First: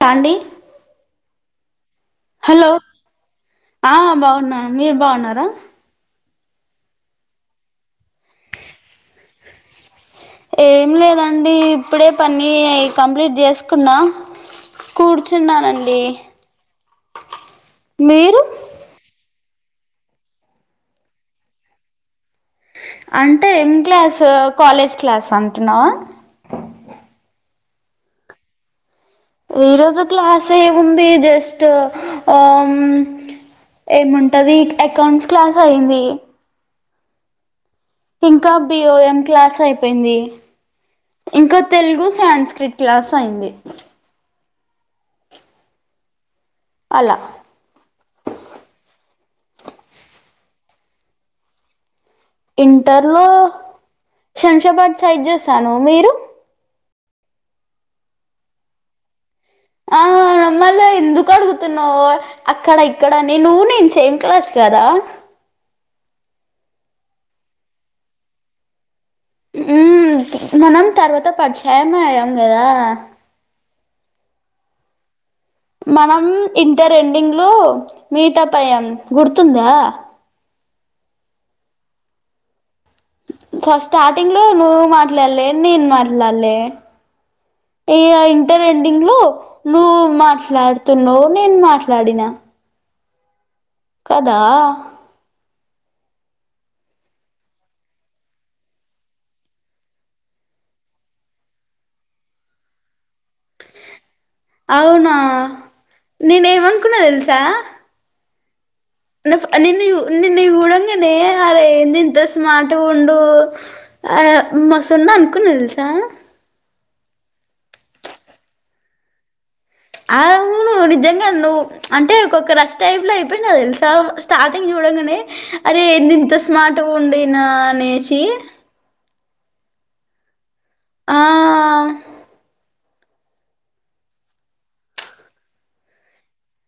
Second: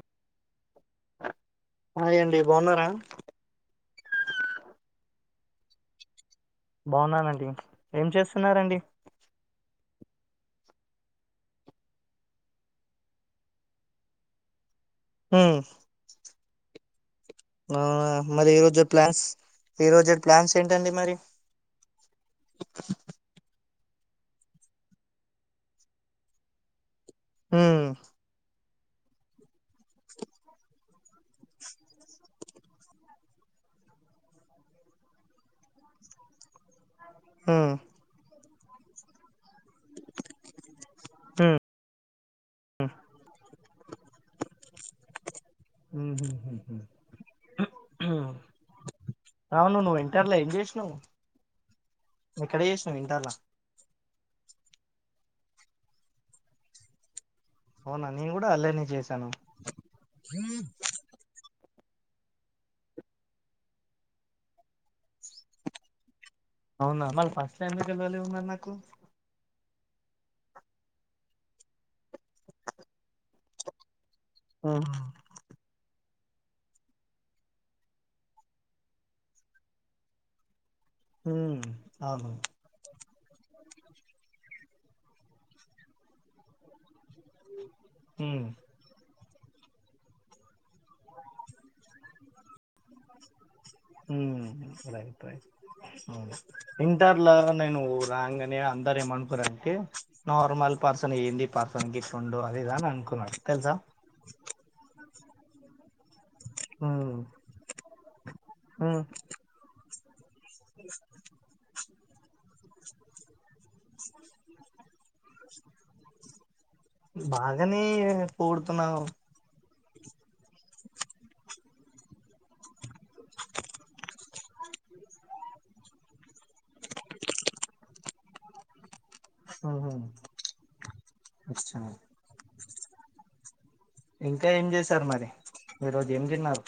తాండీ hi అండి బాగున్నారా ఆ బాగున్నాన్ మీరు బాగున్నారా బాగున్నానండి ఏం చేస్తున్నరండి ఏం లేదండి ఇప్పుడే పని కంప్లీట్ చేసుకున్నా కూర్చున్నానండి అవునా మీరు మరి ఈ రోజు క్లాస్ ఈరోజు క్లాస్ ఏంటండి మరి అంటే ఏం క్లాస్ కాలేజ్ క్లాస్ అంటున్నావా ఉమ్ ఈరోజు క్లాస్ ఏముంది జస్ట్ ఆమ్ ఏముంటది అకౌంట్స్ క్లాస్ అయింది ఉమ్ ఇంకా బిఓఎం క్లాస్ అయిపోయింది ఇంకా తెలుగు సై స్క్రిట్ క్లాస్ అయింది ఉహు హ్మ్ అలా అవును నువ్వు ఇంటర్ల ఏం జెసినవ్ ఇంటర్ లో శంషాబాద్ సైడ్ చేసాను మీరు అవునా నేను కూడా అళ్లనే చేశాను ఆ మళ్ళా ఎందుకు అడుగుత తున్నావ్ అక్కడ ఇక్కడని నువ్వు నేను సేమ్ క్లాస్ కదా అవునా మళ్ళ ఫస్ట్ టైమ్ ఎందుకు కలవలేవు నాకు ఉమ్ మనం తర్వాత పరిచయం అయ్యాం గదా ఉహ్మ్ మనం ఇంటర్ ఎండింగ్ లో మీటప్ ఐయామ్ గుర్తుందా ఉమ్ అవును ఫస్ట్ స్టార్టింగ్ లో నువ్ మాట్లాడలే నేను మాట్లాడలే ఈగ ఉమ్ ఇంటర్ ఎండింగ్ లో నువ్వు మాట్లాడుతున్నావు్ నేను మాట్లాడినా కదా ఉమ్ రైట్ రైట్ అవును ఇంటర్ ల నేను రాంగానే అందర ఏమనుకుర్ అంటే నార్మల్ పర్సన్ ఏంది పర్సన్ గిట్లుండు అదిదానుకున్నారు తెల్సా అవునా నేను ఏమనుకున్నా తెల్సా నిన్న నిన్ను చూడంగనే అరే ఏందీ ఇంత స్మార్ట్ గా ఉండు ఆ మస్ స్తున్నా అనుకున్న తెలుసా కనీ పొగుడుతున్నావ్ ఆవును నిజంగా నువ్ అంటే ఒకోక్క రష్ టైప్ లో అయిపోయినావ్ తెలుసా స్టార్టింగ్ చూ చూడంగానే అరే ఎంది ఇంత స్మార్ట్గా ఉండేనా అనేసి ఉహ్మ్ ఆ ఇంకా ఏం చేసారు మరి ఈ రోజు ఏం తిన్నారు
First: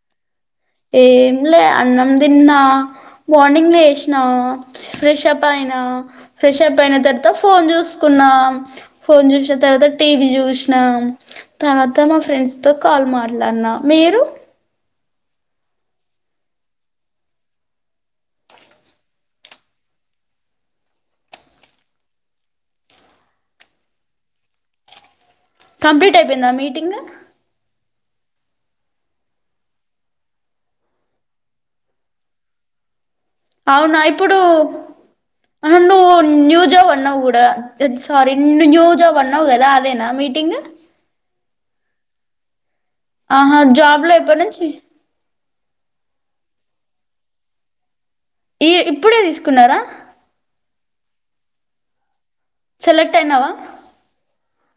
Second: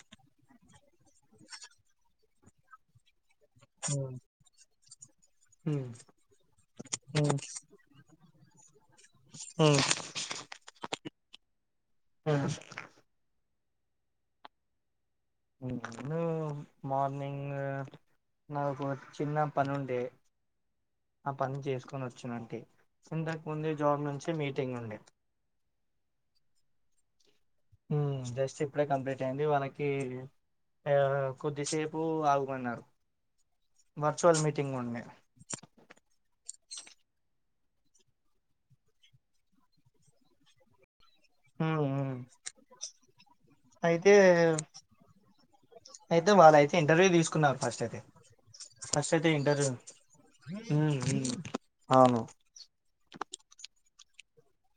ఎం లే అన్నం తిన్నా మార్నింగ్ లేశ్న ఫ్రెషపైన ఫ్రెషప్ అయిన తర్వాత ఫోన్ చూసుకున్నాం ఫోన్ చూస్న తర్వాత టీవీ చూసిన తర్వాత మా ఫ్రెండ్స్ తో కాల్ మాట్లాడినా మీరు ను మార్నింగు నాకు చిన్న ప్పనుండి ఆ పని చేసుకొని ఒచ్చునంటి ఇంతకుముందే జాబ్ నుంచి మీటింగ్ ఉండే కంప్లీట్ అయిపోయిందా మీటింగ్ మ్ జస్ట్ ఇప్పుడే కంప్లీట్ అయ్యింది వాళ్ళకి ఆ కొద్దిసేపు ఆగుమన్నారు అవునా ఇప్పుడు వర్చువల్ మీటింగ్ ఉండే అ నువు న్యూ జాబ్ అన్నావు గూడా సారీ న్యూ జాబ్ అన్నవు కదా అదేనా మీటింగ్ మ్ మ్ ఆహా జాబ్ లో ఇప్పనుంచి అయితే వాళ్ళైతే ఇంటర్వ్యూ తీసుకున్నారు ఫస్ట్ అయితే ఈ ఇప్పుడే తీసుకున్నారా మ్ అవును టైనావా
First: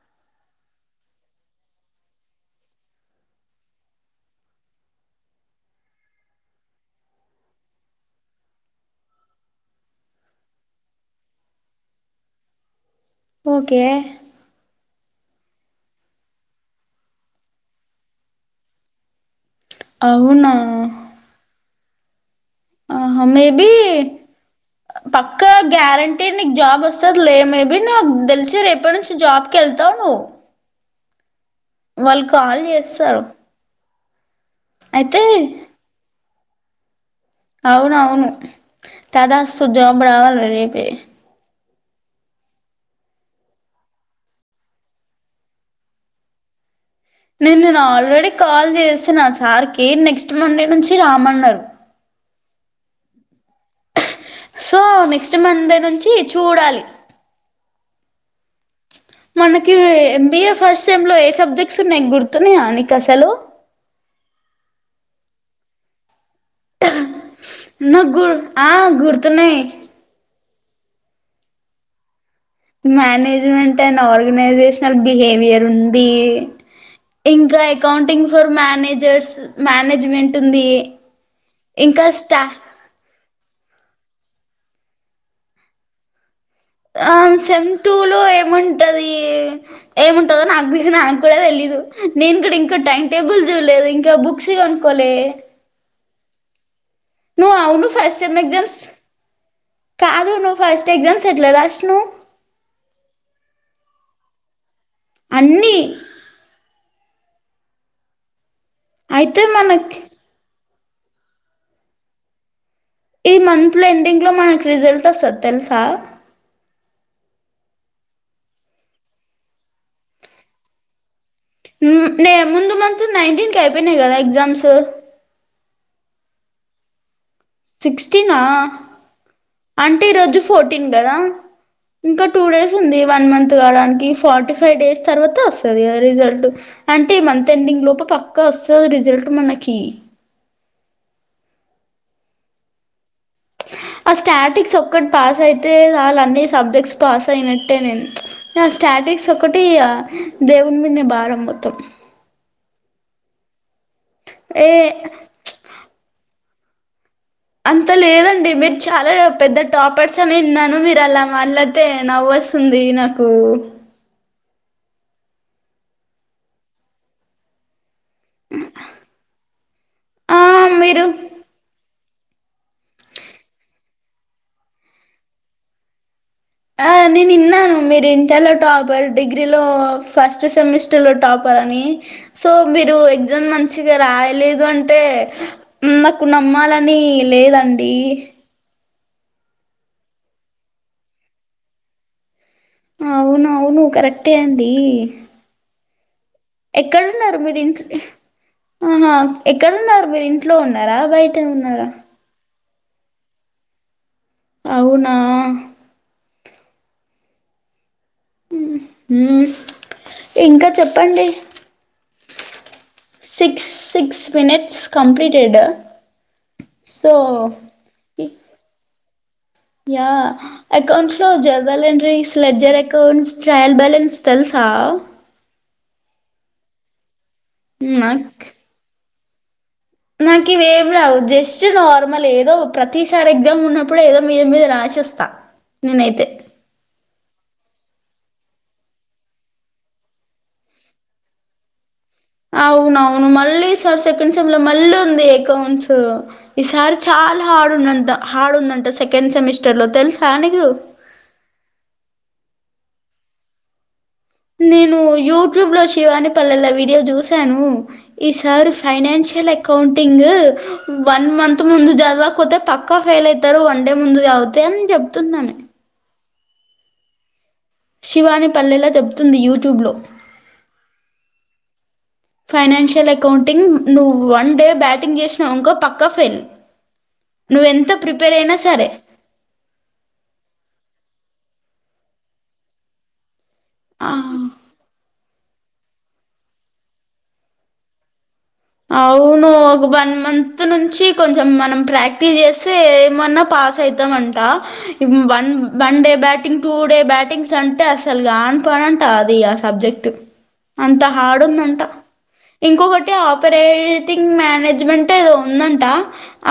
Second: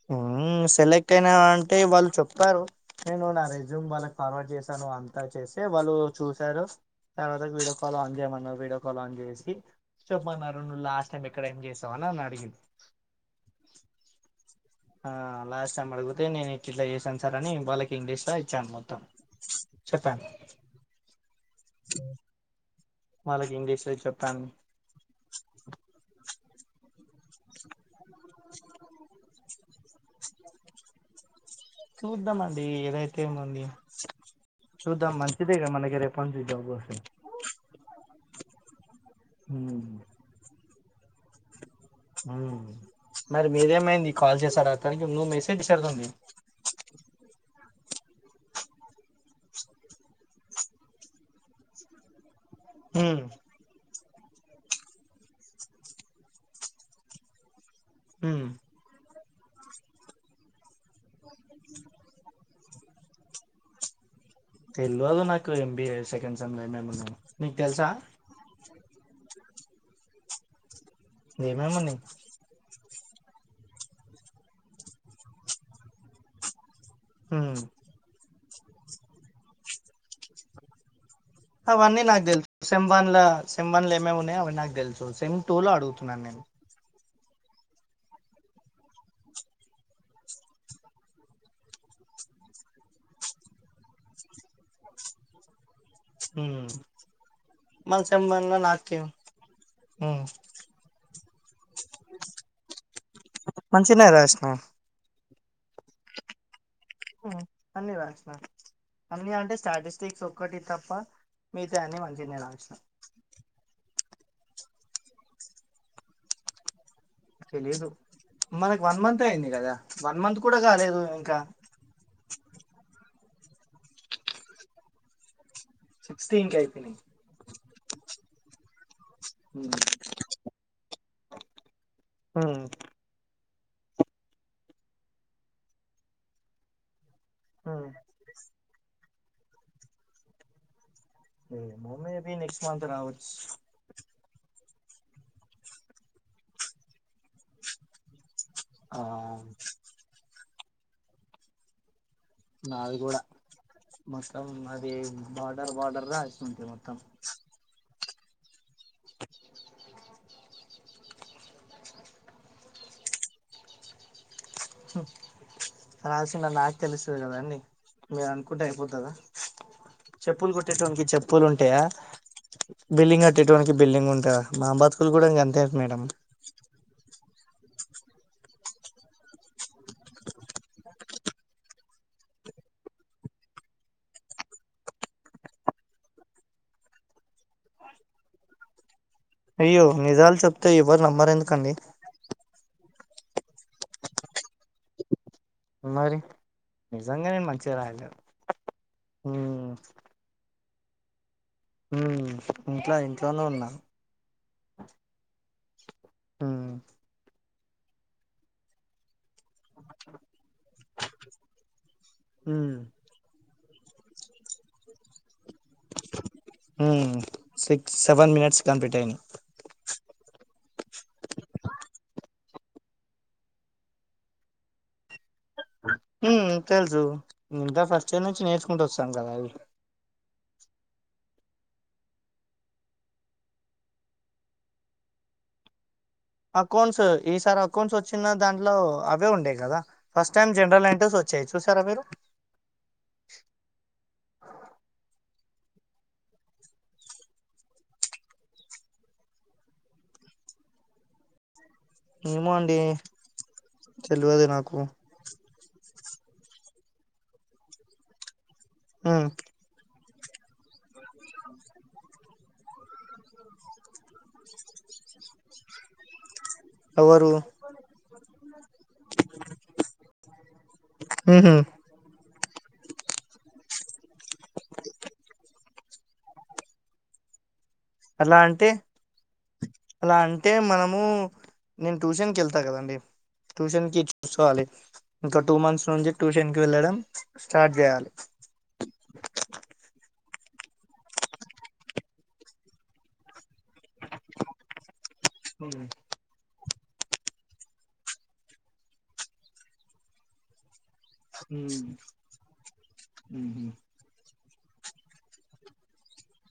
హుమ్ మ్ సెలెక్ట్ అయినా అంటే వాళ్ళు చెప్పారు నేను నా రెజ్యూమ్ వాళ్ళకి ఫార్వర్డ్ చేశాను అంతా సే వాళ్ళు చూశారు తర్వాత వీడియో కాల్ ఆన్ చేయమన్నారు వీడియో కాల్ ఆన్ చేసి చెప్పమన్నారు నువ్వు లాస్ట్ టైమ్ ఎక్కడ ఏం చేసావని నన్ను అడిగిరు ఓకే ఆ లాస్ట్ టైమ్ అడుగుతే నేను ఇట్లీట్లా చేసాను సార్ అని వాళ్ళకి ఇంగ్లీష్లఇచ్చాను మొత్తం చెప్పాను అవునా ఆహా వాళ్ళకి మేబి ఇంగ్లీష్లో చెప్పాను పక్క గ్యారంటీ నిక్ జాబ్ ఒస్ స్తలే మేబి నాక్ తెలిసి రేపట్నుంచి జాబ్ కెల్తవ్ నువ్ చూద్దామండి ఏదైతే ఏముంది చూద్దాం అయితే మంచిదే కాద మనకి రేపట్నుంచి జాబ్ ఒస్తే అవునవును తదాస్తు జాబ్ ఉమ్ రావాలి రేపే ఆ మరి మీదేమైంది కాల్ చేసాడతనికి నువ్వు మెసేజ్ చేసేడిదుండే న్ నేను ఆల్రెడీ కాల్ చేసిన ఆ సార్కి నెక్స్ట్ మండే నుంచి రామన్నారు మ్ సో నెక్స్ట్ మండే నుంచి చూడాలి మ్ మనకి ఎంబీఏ ఫస్ట్ సెమ్లో ఏ సబ్జెక్ట్స్ ఉన్నాయ్ గుర్తున్నాయ నీకసలు తెల్వదు నాకు ఎంబీఏ సెకండ్ సెమ్లో ఏమేం ఉన్నాయో నిక్ తెల్సా నాకు గు ఆ గుర్తున్నయ్ ఏమెమున్నాయ్ మేనేజ్మెంట్ అండ్ ఆర్గనైజేషనల్ బిహేవియర్ ఉంది ఉమ్ ఇంకా అకౌంటింగ్ ఫర్ మేనేజర్స్ మేనేజ్మెంట్ ఉంది అవన్ని ఇంకా నాక్ స్టా తెలుసు సేమ్ వన్ల సేమ్ వన్ల ఏమున్నాయో అవ్వన్నీ నాకు తెలుసు సెమ్ టూ లో అడుగుతున్నాను నేను ఆ సెమ్ టూ లో ఏముంటది ఏముంటదో నాకు బి నాకు కూడా తెలీదు నేను కూడా ఇంకా టైమ్ టేబుల్ చూలేదు ఇంకా బుక్స్ కోనుకోలే మ్ నువ్వు అవును ఫస్ సేమ్ ఎగ్జామ్స్ ఉమ్ కాదు నువ్వు ఫస్ట్ ఎగ్జామ్స్ ఎట్లా రాసినావ్ మంచిగానే రాసిన అన్ని ఉమ్ అన్ని వసిన అన్న అయితే అంటే మనకి స్టాటిస్టిక్స్ ఒక్కటి తప్ప తప్ప మిగతా అన్ని మంచిగానే రాసిన ఇలో మనకు రిజల్ట్స్ ఒస్తది తెలుసా తెలీదు మనకి వన్ మంత్ అయింది కదా వన్ మంత్ కూడా కాలేదు ఇంకా నేనేటిన్ కి ఐపోయినయ్ కదా ఎగ్జామ్స్ సిక్సటీన్ కి ఐతాయ్ సిక్స్టీీనా అంటే ఈరోజు ఫోర్టీన్ కదా ఇంకా టూ డేస్ ఉమ్ ఉంది one month forty five days తరువాత ఒస్తది కదా రిజల్ట్ అంటే మంత్ ఎండింగ్ లోపు పక్కా వస్తుంది రిజల్ట్ మనకి మయ్బె నెక్స్ట్ మంత్ రావచ్చు ఆ స్టాటిక్స్ ఒక్కటి పాస్ అయితే చాలు అన్ని సబ్జెక్ట్స్ పాస్ అయినట్టే నేను ఆ స్టాటిక్స్ ఒకటి ఈఘ దేవుని మీదనే బారం మొత్తం నాది కూడా మొత్తం ఏ అది బార్డర్ బార్డర్ రా వస్తుంటే మొత్తం అంత లేదండి మీరు చాలా పెద్ద టాపర్స్ అనే విన్నాను మీరు మీరు అలా మాట్లాడితే నవ్వొస్తుంది నాకు హు రాసిన నాకు తెలుసది కదా అండి మీరు అనుకుంటే అయిపోతుదా ఆ చెప్పులు మీరు కొట్టేటవనికి చెప్పులు ఉంటాయా బిల్డింగ్ అట్టేటువనికి బిల్డింగ్ ఉంటుందా మాబతుకులు కూడా ఇంక అంతే మేడం ఆ నేను విన్నాను మీరు ఇంటర్లో టాపర్ డిగ్రీలో ఫస్ట్ సెమిస్టర్లో టాపర్ అని సో మీరు ఎగ్జామ్ మంచిగా రాయలేదు అంటే నాకు నమ్మాలని లేదాండి అయ్యో నిజాలు చెప్తే ఎవరు నమ్మరు ఎందుకండీ ఆవును ఆవును కరెక్ట్ అండీ మరి నిజంగా ఎక్కడున్నారు నేను మీరు మంచిగా ఇంట్ రాయలేదు ఆహా హ్మ్ ఎక్కడున్నారు మీరు ఇంట్లో ఉన్నారా బయట ఉన్నారా ఉ ఇంట్లో ఇంట్లోనే ఉన్నా అవునా ఉమ్ ఇంకా చెప్పండి హు సిక్స్ మనిట్స్ కంప్లీట్ టడా so hmm six seven minutes complete అయినాయి యా అకౌంట్స్ లో general entries ledger accounts, trial balance తెలుసా ఉమ్ తెలుసు ఇంటర్ ఫస్టుఇయర్ నాక్ నుంచి నేర్చుకుంటూ వస్తాం కదా అవి నాకు ఇవేమి రావు జస్ట్ నార్మల్ ఏదో ప్రతిసారి ఎగ్జామ్ ఉన్నప్పుడు ఏదో మీద మీద రాసి వస్తా నేనైతే అకౌంట్స్ ఈసారి అకౌంట్స్ వచ్చిన దాంట్లో అవే ఉండేయ్ కదా ఫస్ట్ టైమ్ జనరల్ అంటర్స్ వచ్ చ్చాయ్ చూసారా మీరు అవునవును మళ్ళీ ఈసారికి సెకండ్ సేమ్ లో మళ్ళీ ఉంది అకౌంట్స్ ఈ సారి చాలా హార్డ్ ఉందంట హార్డ్ ఉందంట సెకండ్ సెమిస్టర్ లో తెలుసా దు ఏమో అండి తెలియదు నాకు నేను యూట్యూబ్ లో శివాని పల్లెల వీడియో జూశాను సార్ హ్మ్ financial accounting one month ముందు చదవక్ పొతే పక్కా ఫెయిల్ అయితరు వన్ డే ముందు చదువ్తె అని చెప్ ఎవరు శివాని పల్లెలా చెబుతుంది యూట్యూబ్ లో ఉహు ఫైనాన్షియల్ అకౌంటింగ్ నువ్వు వన్ డే బ్యాటింగ్ చేసినవన్కో పక్కా ఫెయిల్ నువ్వెంత ప్రిపేర్ అలా అయినా అంటే సరే అలా అంటే మనము నేను ట్యూషన్ కేళ్త కదండి ట్యూషన్ కి చూసుకోవాలి ఇంక టూ మంత్స్ నుంచి ట్యూషన్ కి వెళ్ళడం స్టార్ట్ జేయాలి అవునూ ఒక వన్ మంత్ నుంచి కొంచెం మనం ప్రాక్టీస్ చేస్తే ఏమన్న ప పాస్ అవుతమంట ఇ one one day batting two day battings అంటే అసల్ గానీ పనంట అది ఆ సబ్జెక్ట్ అంత హాడూందంట ఇంకొకటి ఆ పరేటింగ్ మేనేజ్మెంట్ ఏదో ఉందంట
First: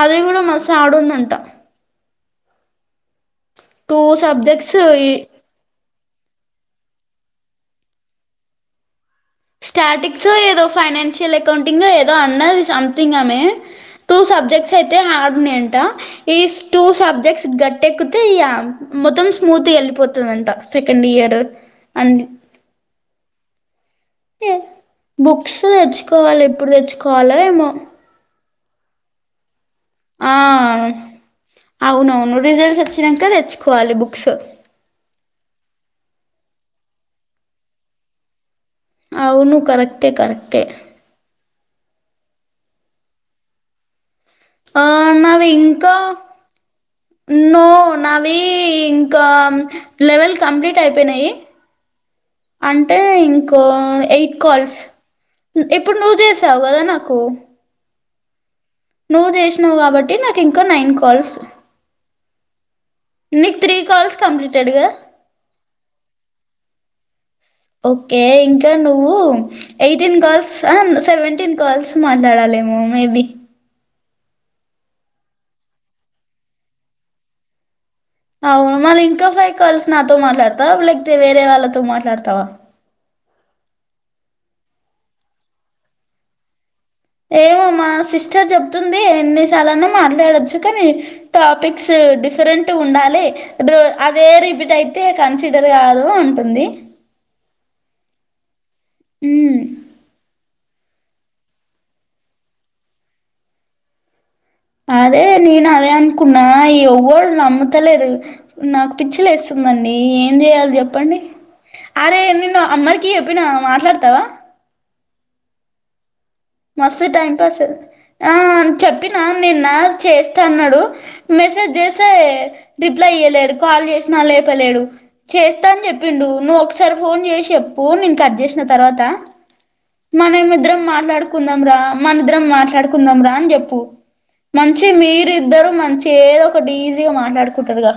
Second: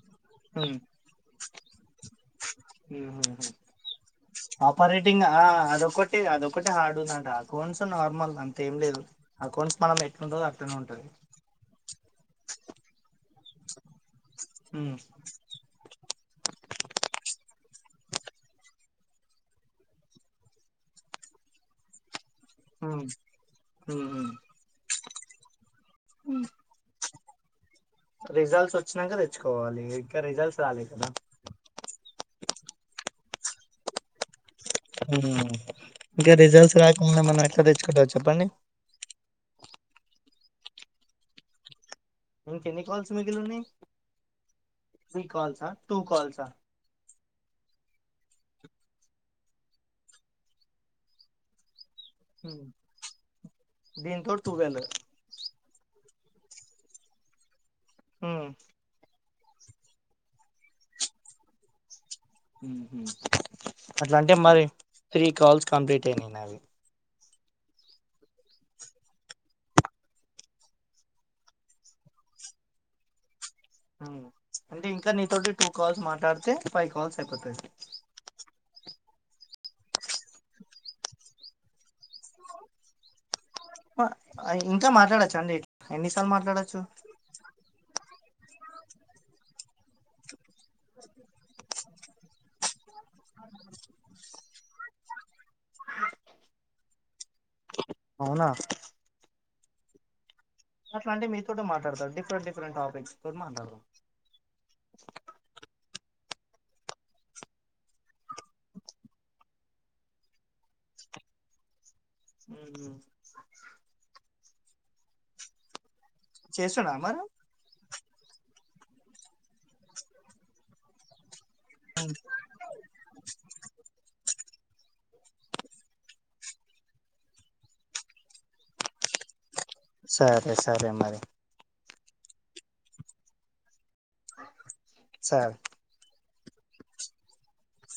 అది గూడా మస్ హార్డూందంట టూ సబ్జెక్ట్స్ ఆపరేటింగ్ ఆ అదొకటి అదొకటే హార్డు ఉందంట అకౌంట్స్ నార్మల్ అంత ఏం లేదు అకౌంట్స్ మనం స్టాటిక్స్ ఎట్లుంటదో ఏదో అట్లనే ఉంటది ఫైనాన్షిల్ అకౌంటింగ్ ఏదో అన్నది సమ్ థింగ్ ఆమే టూ సబ్జెక్ట్స్ అయితే హర్డూన్నాయంట ఈస్ టూ సబ్జెక్ట్స్ గట్టేక్కితే ఇగ మొత్తం స్మూత్ గా వెళ్ళిపోతదంట సెకండ్ ఇయ ర్ అన్న్ హ అహ బుక్స్ తెచ్చుకోవాలి ఎప్పుడు తెచ్చుకోవలో ఏమో రిజల్ట్స్ ఒచ్చినంక తెచ్చుకోవాలి ఇంకా రిజల్ట్స్ రాలే ఆహ్ కదా అవునవును రిజల్ట్స్ ఒచ్చినంక తెచ్చుకోవాలి బుక్స్ మ్ హు ఇంకా రిజల్ట్స్ రాకముందే మనం ఎట్ల తెచ్చుకుంటాం చెప్పండి అవును కరెక్టే కరెక్టే ఇంకెన్ని కాల్స్ మిగిలున్నయ్ ఆ నావి ఇంకా కాల్సా నో నావి ఇంకా లెవెల్ కంప్లీట్ అయిపోయినాయి అంటే ఇంకో దీంతో ఎయిట్ కాల్స్ టువెల్ ఇప్పుడు నువ్వు చేసావు గదా నాకు మ్ నువ్వు చేశినవ్ కాబట్టి నాకు ఇంకొ నైన్ కాల్స్ మ్ హు నీకు త్రీ కాల్స్ అట్లంటే మరి కంప్లీటెడ్ గా త్రీ కాల్స్ కంప్లీట్ అయినై నావి ఓకే ఇంకా నువ్వు ఎయిటీన్ కాల్స్ అ సెవెంటీన్ కాల్స్ మాట్లాడాలేమో మేబి హ్మ్ అంటె ఇంక నీతోటి టూ కాల్స్ మాట్లాడితే ఫై కాల్స్ అయిపోతాయ్ అవును మళ్ళీ ఇంకా ఫై కాల్స్ నాతో మాట్లాడతవా లేకపోతే వేరే వాళ్ళతో మాట్లాడుతవా ప ఇంకా మాట్లాడొచ్చా అండి ఎన్నిసార్లు మాట్లాడొచ్చు ఏమో మా సిస్టర్ చెప్తుంది ఎన్నిసార్లైనా మాట్లాడొచ్చు కనీ టాపిక్స్ డిఫరెంట్ గుండాలి డ్రొ అదే రిపీట్ అయితే కన్సిడర్ గాదు అంటుంది అవునా ఉమ్ అట్లంటె మీతోటె మాట్లాడత డిఫరెంట్ డిఫరెంట్ టాపిక్స్ తోటి మాట్లాడదం అదే నేను అదే అనుకున్న ఈ ఎవ్వడ్ నమ్ముతలేరు నాకు పిచ్చిలేస్ తుందండి ఏం జెయాలి చెప్పండి అరే నేను మాట్లాడదాం అమ్మర్ కి జేప్పిన మాట్లాడతవా చేస్తున్నా మస్తు మరి టైం పాస్ ఆ చెప్పినా నిన్న చేస్తా అన్నాడు మెసేజ్ చేస్తే రిప్లై ఇయలేడు కాల్ చేసినా లే ప్తలేడు చేస్తా అని చెప్పిండు నువ్వు ఒకసారి ఫోన్ చేసి చెప్పు నేను కట్ చేసిన తర్వాత మనం సరే ఇద్దరం సరే మరి మాట్లాడు కుంద్దాంరా మనిద్దరం మాట్లాడుకుందాం రా అని చెప్పు మంచి సరే మీరిద్దరు మంచిగ ఏదో ఒకటి ఈజీగా మాట్లాడుకుంటారుగా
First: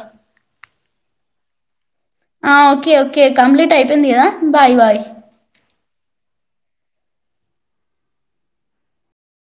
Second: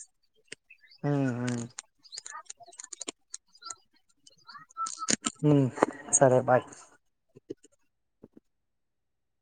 ఉమ్ ఉమ్ ఆ ఓకే ఓకే కంప్లీట్ అయిపోయింది కదా బాయ్ బాయ్ సరే బాయ్